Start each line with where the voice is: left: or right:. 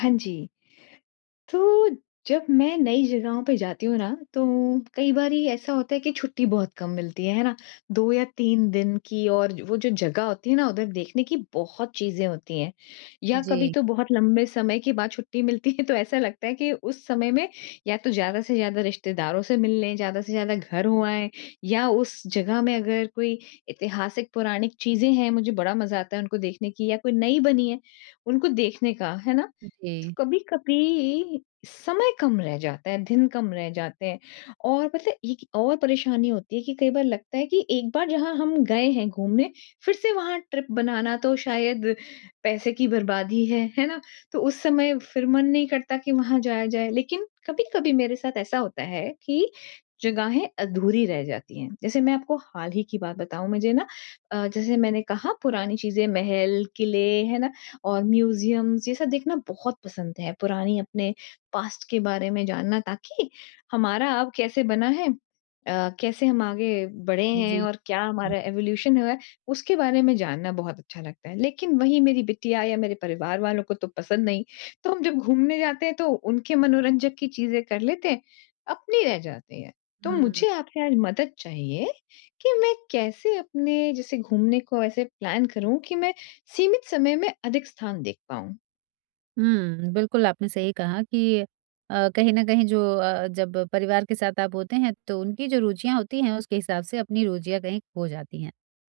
left: हाँ जी, तो जब मैं नई जगहों पे जाती हूँ ना, तो कई बारी ऐसा होता है कि छुट्टी बहुत कम मिलती है ना? 2 या 3 दिन की और वो जो जगह होती है ना, उधर देखने की बहुत चीज़ें होती हैं। या कभी
right: जी,
left: तो बहुत लंबे समय के बाद छुट्टी मिलती है, तो ऐसा लगता है कि उस समय में या तो ज़्यादा से ज़्यादा रिश्तेदारों से मिल लें, ज़्यादा से ज़्यादा घर हो आएँ या उस जगह में अगर कोई ऐतिहासिक पौराणिक चीज़ें हैं, मुझे बड़ा मज़ा आता है उनको देखने की या कोई नई बनी है, उनको देखने का, है ना? तो
right: जी,
left: कभी कभी समय कम रह जाता है, दिन कम रह जाते हैं और मतलब एक और परेशानी होती है कि कई बार लगता है कि एक बार जहाँ हम गए हैं घूमने, फिर से वहाँ ट्रिप बनाना तो शायद पैसे की बर्बादी है ना? तो उस समय फिर मन नहीं करता कि वहाँ जाया जाए। लेकिन कभी-कभी मेरे साथ ऐसा होता है कि जगहें अधूरी रह जाती हैं। जैसे मैं आपको हाल ही की बात बताऊँ मुझे ना जैसे मैंने कहा पुरानी चीज़ें महल, किले है ना? और म्यूज़ियम्स ये सब देखना बहुत पसंद है। पुरानी अपने पास्ट के बारे में जानना ताकि हमारा अब कैसे बना है, कैसे हम आगे बढ़े हैं
right: जी।
left: और क्या हमारा एवोल्यूशन हुआ है, उसके बारे में जानना बहुत अच्छा लगता है। लेकिन वही मेरी बिटिया या मेरे परिवार वालों को तो पसंद नहीं। तो हम जब घूमने जाते हैं तो उनके मनोरंजक की चीज़ें कर लेते हैं, अपनी रह जाती है। तो
right: हुँ,
left: मुझे आपसे आज मदद चाहिए कि मैं कैसे अपने जैसे घूमने को ऐसे प्लान करूँ कि मैं सीमित समय में अधिक स्थान देख पाऊँ।
right: हुँ, बिल्कुल आपने सही कहा कि कहीं न कहीं जो जब परिवार के साथ आप होते हैं तो उनकी जो रुचियाँ होती हैं उसके हिसाब से अपनी रुचियाँ कहीं खो जाती हैं।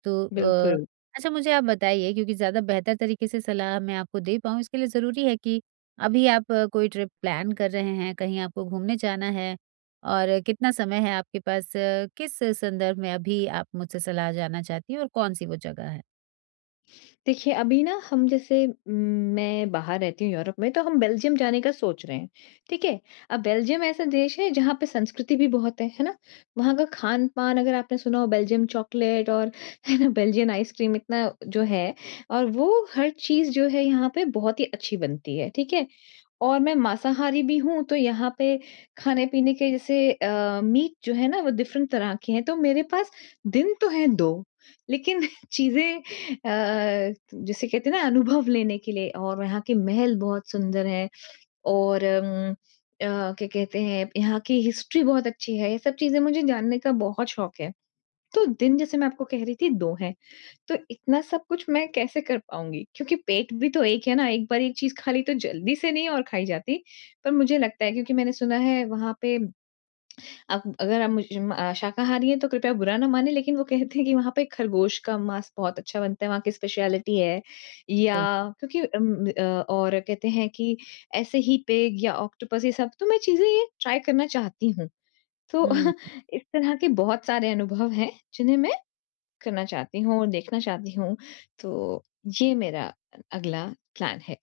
right: तो
left: बिल्कुल।
right: अच्छा मुझे आप बताइए, क्योंकि ज़्यादा बेहतर तरीके से सलाह मैं आपको दे पाऊँ इसके लिए ज़रूरी है कि अभी आप कोई ट्रिप प्लान कर रहे हैं, कहीं आपको घूमने जाना है और कितना समय है आपके पास? किस संदर्भ में अभी आप मुझसे सलाह जानना चाहती हैं और कौन-सी वो जगह है?
left: देखिए, अभी ना हम जैसे मैं बाहर रहती हूँ यूरोप में, तो हम बेल्जियम जाने का सोच रहे हैं, ठीक है? अब बेल्जियम ऐसा देश है जहाँ पे संस्कृति भी बहुत है ना? वहाँ का खान-पान अगर आपने सुना हो बेल्जियम चॉकलेट और है ना बेल्जियन आइसक्रीम इतना जो है और वो हर चीज़ जो है यहाँ पे बहुत ही अच्छी बनती है, ठीक है? और मैं मांसाहारी भी हूँ, तो यहाँ पे खाने-पीने के जैसे मीट जो है ना वो डिफरेंट तरह के हैं, तो मेरे पास दिन तो हैं 2 लेकिन चीज़ें जिसे कहते हैं ना अनुभव लेने के लिए और यहाँ के महल बहुत सुंदर हैं और क्या कहते हैं यहाँ की हिस्ट्री बहुत अच्छी है ये सब चीजें मुझे जानने का बहुत शौक है। तो दिन जैसे मैं आपको कह रही थी 2 हैं, तो इतना सब कुछ मैं कैसे कर पाऊँगी? क्योंकि पेट भी तो एक है ना, एक बार एक चीज़ खा ली तो जल्दी से नहीं और खाई जाती। पर मुझे लगता है क्योंकि मैंने सुना है वहाँ पे अब अगर आप शाकाहारी हैं तो कृपया बुरा ना मानें लेकिन वो कहते हैं कि वहाँ पे खरगोश का मांस बहुत अच्छा बनता है, वहाँ की स्पेशलिटी है या क्योंकि और कहते हैं कि ऐसे ही पिग या ऑक्टोपस ये सब तो मैं चीज़ें ये ट्राई करना चाहती हूँ। तो
right: हुँ।
left: इस तरह के बहुत सारे अनुभव हैं जिन्हें मैं करना चाहती हूँ और देखना चाहती हूँ। तो ये मेरा अगला प्लान है।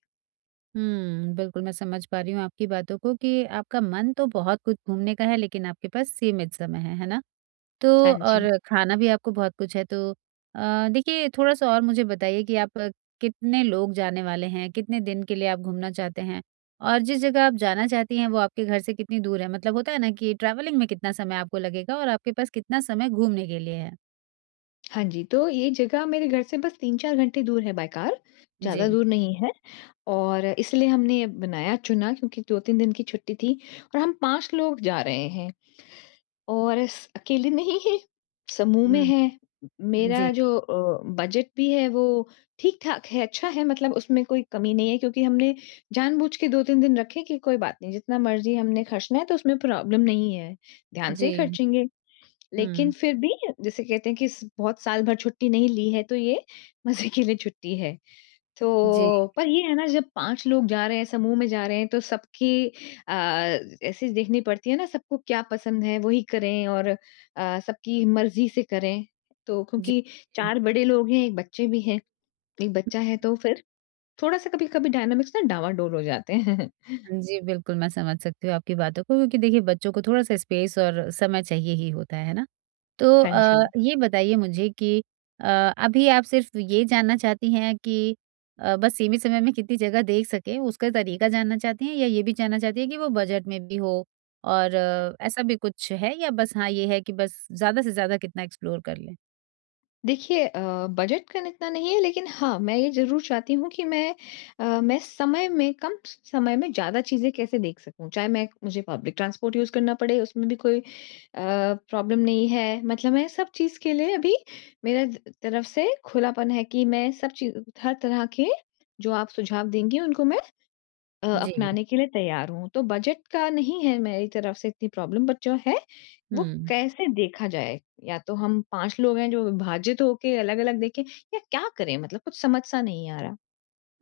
right: हुँ, बिल्कुल, मैं समझ पा रही हूँ आपकी बातों को कि आपका मन तो बहुत कुछ घूमने का है, लेकिन आपके पास सीमित समय है ना? तो
left: हाँ जी।
right: और खाना भी आपको बहुत कुछ है, तो देखिए थोड़ा-सा और मुझे बताइए कि आप कितने लोग जाने वाले हैं? कितने दिन के लिए आप घूमना चाहते हैं? और जिस जगह आप जाना चाहती हैं, वो आपके घर से कितनी दूर है? मतलब होता है ना कि ट्रैवलिंग में कितना समय आपको लगेगा और आपके पास कितना समय घूमने के लिए है?
left: हाँ जी, तो ये जगह मेरे घर से बस 3-4 घंटे दूर है बाय कार,
right: जी।
left: ज़्यादा दूर नहीं है। और इसलिए हमने बनाया चुना क्योंकि 2-3 दिन की छुट्टी थी और हम 5 लोग जा रहे हैं और स अकेले नहीं हैं, समूह में
right: हुँ,
left: हैं।
right: जी,
left: मेरा जो बजट भी है वो ठीक-ठाक है, अच्छा है मतलब उसमें कोई कमी नहीं है क्योंकि हमने जानबूझ के 2-3 दिन रखे कि कोई बात नहीं, जितना मर्ज़ी हमने खर्चना है तो उसमें प्रॉब्लम नहीं है, ध्यान से ही
right: जी।
left: खर्चेंगे। लेकिन
right: हुँ,
left: फिर भी जैसे कहते हैं कि स बहुत साल भर छुट्टी नहीं ली है तो ये मज़े के लिए छुट्टी है।
right: जी,
left: तो पर ये है ना जब 5 लोग जा रहे हैं, समूह में जा रहे हैं तो सबकी अ, ऐसे देखनी पड़ती है ना सबको क्या पसंद है वही करें और सबकी मर्ज़ी से करें। तो
right: जी।
left: क्योंकि 4 बड़े लोग हैं, 1 बच्चे भी हैं, 1 बच्चा है तो फिर थोड़ा-सा कभी-कभी डायनामिक्स ना डावाडोल हो जाते हैं।
right: हाँ जी, बिल्कुल, मैं समझ सकती हूँ आपकी बातों को, क्योंकि देखिए बच्चों को थोड़ा-सा स्पेस और समय चाहिए ही होता है ना? तो
left: हाँ जी।
right: ये बताइए मुझे कि अ, अभी आप सिर्फ़ ये जानना चाहती हैं कि बस सीमित समय में कितनी जगह देख सकें, उसका तरीका जानना चाहती हैं, या ये भी जानना चाहती हैं कि वो बजट में भी हो और ऐसा भी कुछ है, या बस हाँ, ये है कि बस ज़्यादा से ज़्यादा कितना एक्सप्लोर कर लें?
left: देखिए बजट का इतना नहीं है लेकिन हाँ, मैं ये ज़रूर चाहती हूँ कि मैं मैं समय में ज़्यादा चीज़ें कैसे देख सकूँ। चाहे मैं मुझे पब्लिक ट्रांसपोर्ट यूज़ करना पड़े, उसमें भी कोई प्रॉब्लम नहीं है। मतलब मैं सब चीज़ के लिए अभी मेरे ज तरफ से खुलापन है कि मैं सब चीज़ हर तरह के जो आप सुझाव देंगी, उनको मैं
right: जी,
left: अपनाने के लिए तैयार हूँ। तो बजट का नहीं है मेरी तरफ से इतनी प्रॉब्लम बट जो है, वो
right: हुँ।
left: कैसे देखा जाए? या तो हम 5 लोग हैं जो विभाजित होके अलग-अलग देखें या क्या करें? मतलब कुछ समझ सा नहीं आ रहा।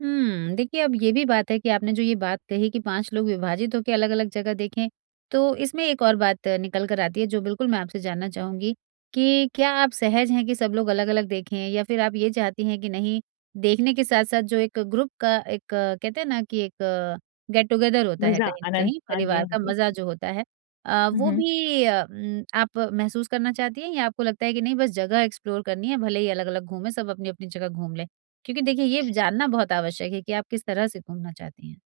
right: हुँ, देखिए अब ये भी बात है कि आपने जो ये बात कही कि 5 लोग विभाजित होके अलग-अलग जगह देखें, तो इसमें एक और बात निकल कर आती है, जो बिल्कुल मैं आपसे जानना चाहूँगी कि क्या आप सहज हैं कि सब लोग अलग-अलग देखें, या फिर आप ये चाहती हैं कि नहीं, देखने के साथ-साथ जो एक ग्रुप का एक कहते हैं ना कि एक गेट टुगेदर होता है
left: मज़ा,
right: कहीं न
left: आनंद।
right: कहीं,
left: हाँ जी,
right: परिवार
left: हाँ
right: का
left: जी।
right: मज़ा जो होता है
left: हुँ,
right: वो
left: हुँ।
right: भी आप महसूस करना चाहती हैं, या आपको लगता है कि नहीं बस जगह एक्सप्लोर करनी है, भले ही अलग-अलग घूमें, सब अपनी-अपनी जगह घूम लें? क्योंकि देखिए ये जानना बहुत आवश्यक है कि आप किस तरह से घूमना चाहती हैं।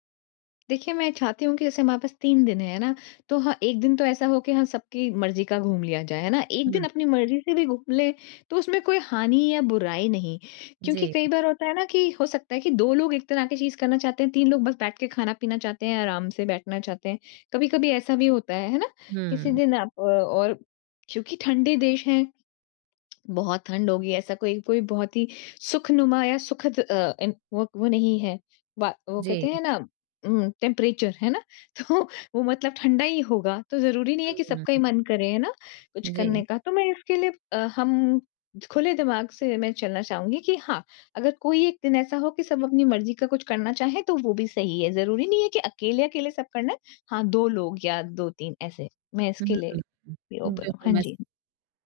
left: देखिए, मैं चाहती हूँ कि जैसे हमारे पास 3 दिन हैं, है ना? तो हाँ, 1 दिन तो ऐसा हो कि हाँ, सबकी मर्ज़ी का घूम लिया जाए, है ना? 1 दिन
right: हुँ।
left: अपनी मर्ज़ी से भी घूम लें, तो उसमें कोई हानि या बुराई नहीं। क्योंकि
right: जी।
left: कई बार होता है ना कि हो सकता है कि 2 लोग एक तरह की चीज़ करना चाहते हैं, 3 लोग बस बैठ के खाना पीना चाहते हैं, आराम से बैठना चाहते हैं। कभी-कभी ऐसा भी होता है ना? किसी
right: हुँ।
left: दिन आप और क्योंकि ठंडे देश हैं, बहुत ठंड होगी ऐसा कोई कोई बहुत ही सुखनुमा या सुखद अ, इन- वो नहीं है वो कहते
right: जी।
left: हैं ना टेम्परेचर है ना तो वो मतलब ठंडा ही होगा तो जरूरी नहीं है कि सबका ही
right: हुँ।
left: मन करे है ना कुछ
right: जी।
left: करने का तो मैं इसके लिए अ, हम खुले दिमाग से मैं चलना चाहूंगी कि हाँ अगर कोई एक दिन ऐसा हो कि सब अपनी मर्जी का कुछ करना चाहे तो वो भी सही है जरूरी नहीं है कि अकेले अकेले सब करना है हाँ दो लोग या दो तीन ऐसे मैं
right: हुँ।
left: इसके लिए भी ओपन हूँ
right: बिल्कुल,
left: हाँ
right: मैं स
left: जी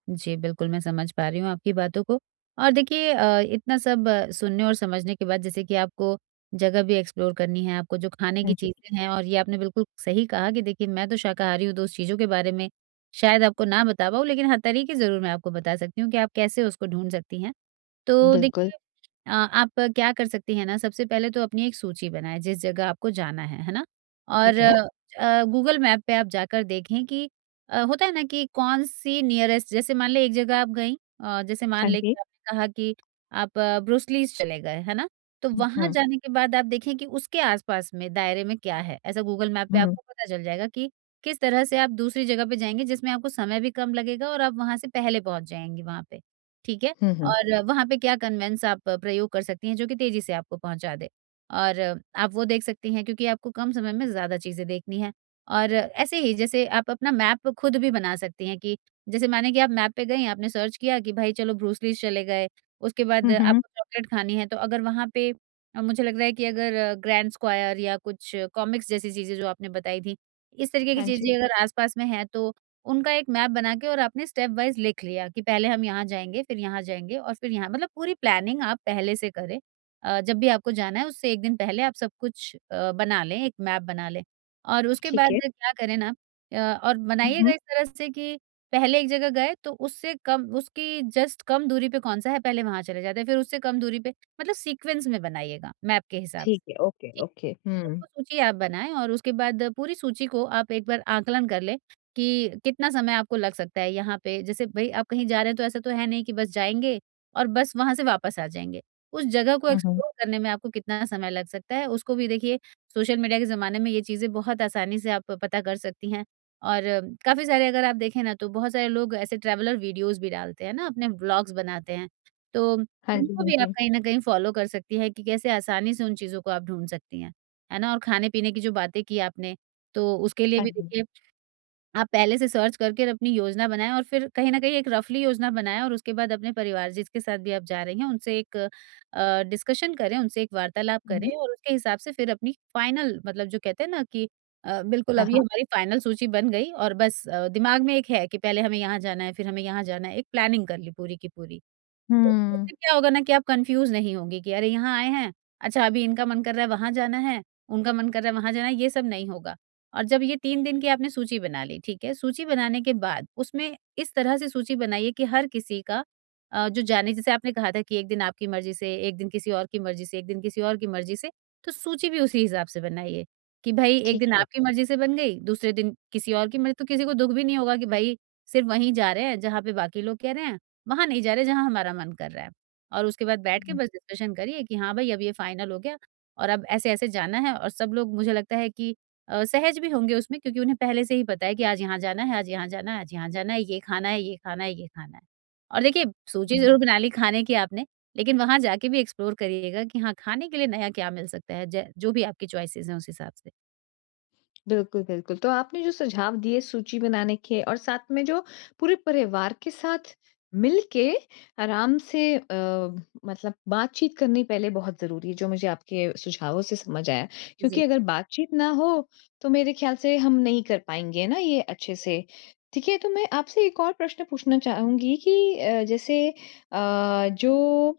right: जी, बिल्कुल मैं समझ पा रही हूँ आपकी बातों को। और देखिए इतना सब सुनने और समझने के बाद, जैसे कि आपको जगह भी एक्सप्लोर करनी है, आपको जो खाने की
left: हाँ जी
right: चीज़ें हैं, और ये आपने बिल्कुल सही कहा कि देखिए मैं तो शाकाहारी हूँ, तो उस चीज़ों के बारे में शायद आपको ना बता पाऊँ, लेकिन हर तरीके ज़रूर मैं आपको बता सकती हूँ कि आप कैसे उसको ढूँढ सकती हैं। तो
left: बिल्कुल
right: देखिए आप क्या कर सकती हैं ना, सबसे पहले तो अपनी एक सूची बनाएँ जिस जगह आपको जाना है ना? और
left: ठीक है
right: गूगल मैप पे आप जाकर देखें कि होता है ना कि कौन-सी नियरेस्ट, जैसे मान लें एक जगह आप गईं, जैसे मान
left: हाँ
right: लें
left: जी।
right: कि आपने कहा कि आप ब्रूस लीज़ चले गए, है ना? तो
left: हुँ,
right: वहाँ
left: हुँ,
right: जाने के बाद आप देखें कि उसके आस-पास में दायरे में क्या है? ऐसा गूगल मैप पे
left: हुँ,
right: आपको पता चल जाएगा कि किस तरह से आप दूसरी जगह पे जाएँगे, जिसमें आपको समय भी कम लगेगा और आप वहाँ से पहले पहुँच जाएँगी वहाँ पे, ठीक है?
left: हुँ,
right: और वहाँ पे क्या कन्वेंस आप प्रयोग कर सकती हैं जो कि तेज़ी से आपको पहुँचा दे। और आप वो देख सकती हैं, क्योंकि आपको कम समय में ज़्यादा चीज़ें देखनी हैं। और ऐसे ही जैसे आप अपना मैप खुद भी बना सकती हैं कि जैसे माने कि आप मैप पे गईं, आपने सर्च किया कि भाई चलो ब्रूस लीज़ चले गए, उसके बाद
left: हुँ, हुँ।
right: आपको चॉकलेट खानी है, तो अगर वहाँ पे मुझे लग रहा है कि अगर ग्रैंड स्क्वायर या कुछ कॉमिक्स जैसी चीज़ें जो आपने बताई थीं, इस तरीके की
left: हाँ जी,
right: चीज़ें अगर आस-पास में हैं, तो उनका एक मैप बना के और आपने स्टेप वाइज़ लिख लिया कि पहले हम यहाँ जाएँगे, फिर यहाँ जाएँगे और फिर यहाँ, मतलब पूरी प्लानिंग आप पहले से करें। जब भी आपको जाना है उससे 1 दिन पहले आप सब कुछ बना लें, एक मैप बना लें और उसके
left: ठीक
right: बाद
left: है।
right: क्या करें ना। और
left: हुँ,
right: बनाइएगा
left: हुँ,
right: इस तरह से कि पहले एक जगह गए तो उससे कम उसकी जस्ट कम दूरी पे कौन-सा है पहले वहाँ चले जाते हैं, फिर उससे कम दूरी पे, मतलब सीक्वेंस में बनाइएगा मैप के हिसाब से।
left: ठीक है, ओके,
right: जी।
left: ओके।
right: तो
left: हुँ,
right: वो सूची आप बनाएँ और उसके बाद पूरी सूची को आप एक बार आकलन कर लें, कि कितना समय आपको लग सकता है यहाँ पे? जैसे भई आप कहीं जा रहे हैं तो ऐसा तो है नहीं कि बस जाएँगे और बस वहाँ से वापस आ जाएँगे। उस जगह को
left: हुँ, हुँ।
right: एक्सप्लोर करने में आपको कितना समय लग सकता है? उसको भी देखिए। सोशल मीडिया के ज़माने में ये चीज़ें बहुत आसानी से आप पता कर सकती हैं और काफ़ी सारे, अगर आप देखें ना, तो बहुत सारे लोग ऐसे ट्रैवलर वीडियोज़ भी डालते हैं ना, अपने व्लॉग्स बनाते हैं। तो
left: हाँ जी,
right: उनको
left: हाँ
right: भी आप
left: जी,
right: कहीं न कहीं फ़ॉलो कर सकती हैं कि कैसे आसानी से उन चीज़ों को आप ढूँढ सकती हैं। है ना? और खाने-पीने की जो बातें की आपने, तो उसके लिए
left: हाँ
right: भी
left: जी।
right: देखिए, आप पहले से सर्च करके अपनी योजना बनाएँ और फिर कहीं न कहीं एक रफ़ली योजना बनाएँ और उसके बाद अपने परिवार जिसके साथ भी आप जा रही हैं, उनसे एक डिस्कशन करें, उनसे एक वार्तालाप
left: हुँ, हुँ।
right: करें और उसके हिसाब से फिर अपनी फाइनल, मतलब जो कहते हैं ना कि बिल्कुल
left: हाँ,
right: अब ये
left: हाँ।
right: हमारी फाइनल सूची बन गई और बस दिमाग में एक है कि पहले हमें यहाँ जाना है, फिर हमें यहाँ जाना है, एक प्लानिंग कर ली पूरी की पूरी। तो
left: हुँ,
right: इससे क्या होगा ना कि आप कन्फ्यूज़ नहीं होंगी कि अरे यहाँ आए हैं, अच्छा अभी इनका मन कर रहा है वहाँ जाना है, उनका मन कर रहा है वहाँ जाना है, ये सब नहीं होगा। और जब ये 3 दिन की आपने सूची बना ली, ठीक है? सूची बनाने के बाद उसमें इस तरह से सूची बनाइए कि हर किसी का जो जाने, जैसे आपने कहा था कि 1 दिन आपकी मर्ज़ी से, 1 दिन किसी और की मर्ज़ी से, 1 दिन किसी और की मर्ज़ी से, तो सूची भी उसी हिसाब से बनाइए कि भई 1
left: ठीक
right: दिन
left: है।
right: आपकी मर्ज़ी से बन गई, दूसरे दिन किसी और की मर्ज़ी, तो किसी को दुःख भी नहीं होगा कि भई सिर्फ़ वहीं जा रहे हैं जहाँ पे बाकी लोग कह रहे हैं, वहाँ नहीं जा रहे जहाँ हमारा मन कर रहा है। और उसके बाद बैठ के
left: हुँ,
right: बस डिस्कशन करिए कि हाँ भाई अब ये फाइनल हो गया और अब ऐसे-ऐसे जाना है और सब लोग, मुझे लगता है कि सहज भी होंगे उसमें, क्योंकि उन्हें पहले से ही पता है कि आज यहाँ जाना है, आज यहाँ जाना है, आज यहाँ जाना है, ये खाना है, ये खाना है, ये खाना है। और देखिए सूची
left: हुँ।
right: ज़रूर बना ली खाने की आपने, लेकिन वहाँ जाके भी एक्सप्लोर करिएगा कि हाँ, खाने के लिए नया क्या मिल सकता है, ज जो भी आपकी चॉइसेस हैं उस हिसाब से।
left: बिल्कुल, बिल्कुल। तो आपने जो सुझाव दिए सूची बनाने के और साथ में जो पूरे परिवार के साथ मिलके आराम से मतलब बातचीत करनी पहले बहुत ज़रूरी है, जो मुझे आपके सुझावों से समझ आया। क्योंकि
right: जी।
left: अगर बातचीत ना हो, तो मेरे ख़्याल से हम नहीं कर पाएँगे ना ये अच्छे से। ठीक है, तो मैं आपसे एक और प्रश्न पूछना चाहूँगी कि जैसे जो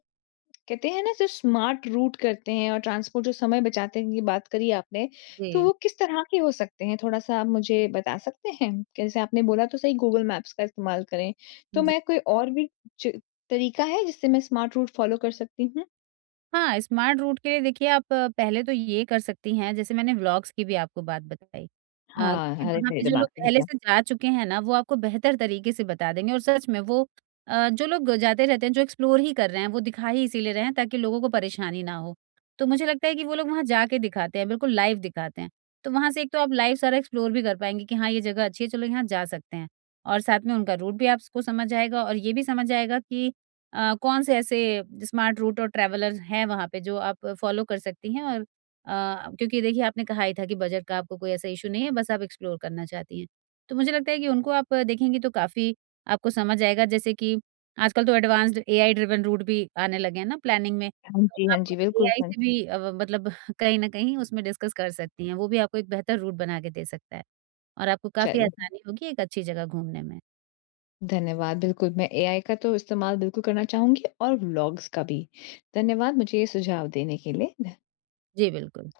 left: कहते हैं ना जो स्मार्ट रूट करते हैं और ट्रांसपोर्ट जो समय बचाते हैं की बात करी आपने, तो वो किस तरह के हो सकते हैं? थोड़ा-सा आप मुझे बता सकते हैं? जैसे आपने बोला तो सही गूगल मैप्स का इस्तेमाल करें, तो
right: जी।
left: मैं कोई और भी च तरीका है जिससे मैं स्मार्ट रूट फ़ॉलो कर सकती हूँ?
right: हाँ, स्मार्ट रूट के लिए देखिए आप पहले तो ये कर सकती हैं, जैसे मैंने व्लॉग्स की भी आपको बात बताई।
left: हाँ,
right: क्योंकि
left: अरे
right: वहाँ
left: मेरे
right: पे जो
left: दिमाग
right: लोग
left: से
right: पहले
left: निकला।
right: से जा चुके हैं ना, वो आपको बेहतर तरीके से बता देंगे और सच में वो जो लोग जाते रहते हैं, जो एक्सप्लोर ही कर रहे हैं, वो दिखा ही इसीलिए रहे हैं ताकि लोगों को परेशानी ना हो। तो मुझे लगता है कि वो लोग वहाँ जाके दिखाते हैं, बिल्कुल लाइव दिखाते हैं। तो वहाँ से एक तो आप लाइव सारा एक्सप्लोर भी कर पाएँगी कि हाँ, ये जगह अच्छी है, चलो यहाँ जा सकते हैं और साथ में उनका रूट भी आपको समझ आएगा और ये भी समझ आएगा कि कौन से ऐसे स्मार्ट रूट और ट्रैवलर हैं वहाँ पे जो आप फॉलो कर सकती हैं और क्योंकि देखिए आपने कहा ही था कि बजट का आपको कोई ऐसा इश्यू नहीं है, बस आप एक्सप्लोर करना चाहती हैं। तो मुझे लगता है कि उनको आप देखेंगी तो काफ़ी आपको समझ आएगा, जैसे कि आजकल तो एडवांस्ड एआई ड्रिवन रूट भी आने लगे हैं ना प्लानिंग में,
left: हाँ
right: तो
left: जी, हाँ
right: आप
left: जी, बिल्कुल,
right: एआई
left: हाँ।
right: से भी मतलब कहीं न कहीं उसमें डिस्कस कर सकती हैं, वो भी आपको एक बेहतर रूट बना के दे सकता है और आपको काफ़ी
left: चल
right: आसानी होगी एक अच्छी जगह घूमने में।
left: धन्यवाद, बिल्कुल मैं एआई का तो इस्तेमाल बिल्कुल करना चाहूँगी और व्लॉग्स का भी। धन्यवाद मुझे ये सुझाव देने के लिए। धन
right: जी, बिल्कुल।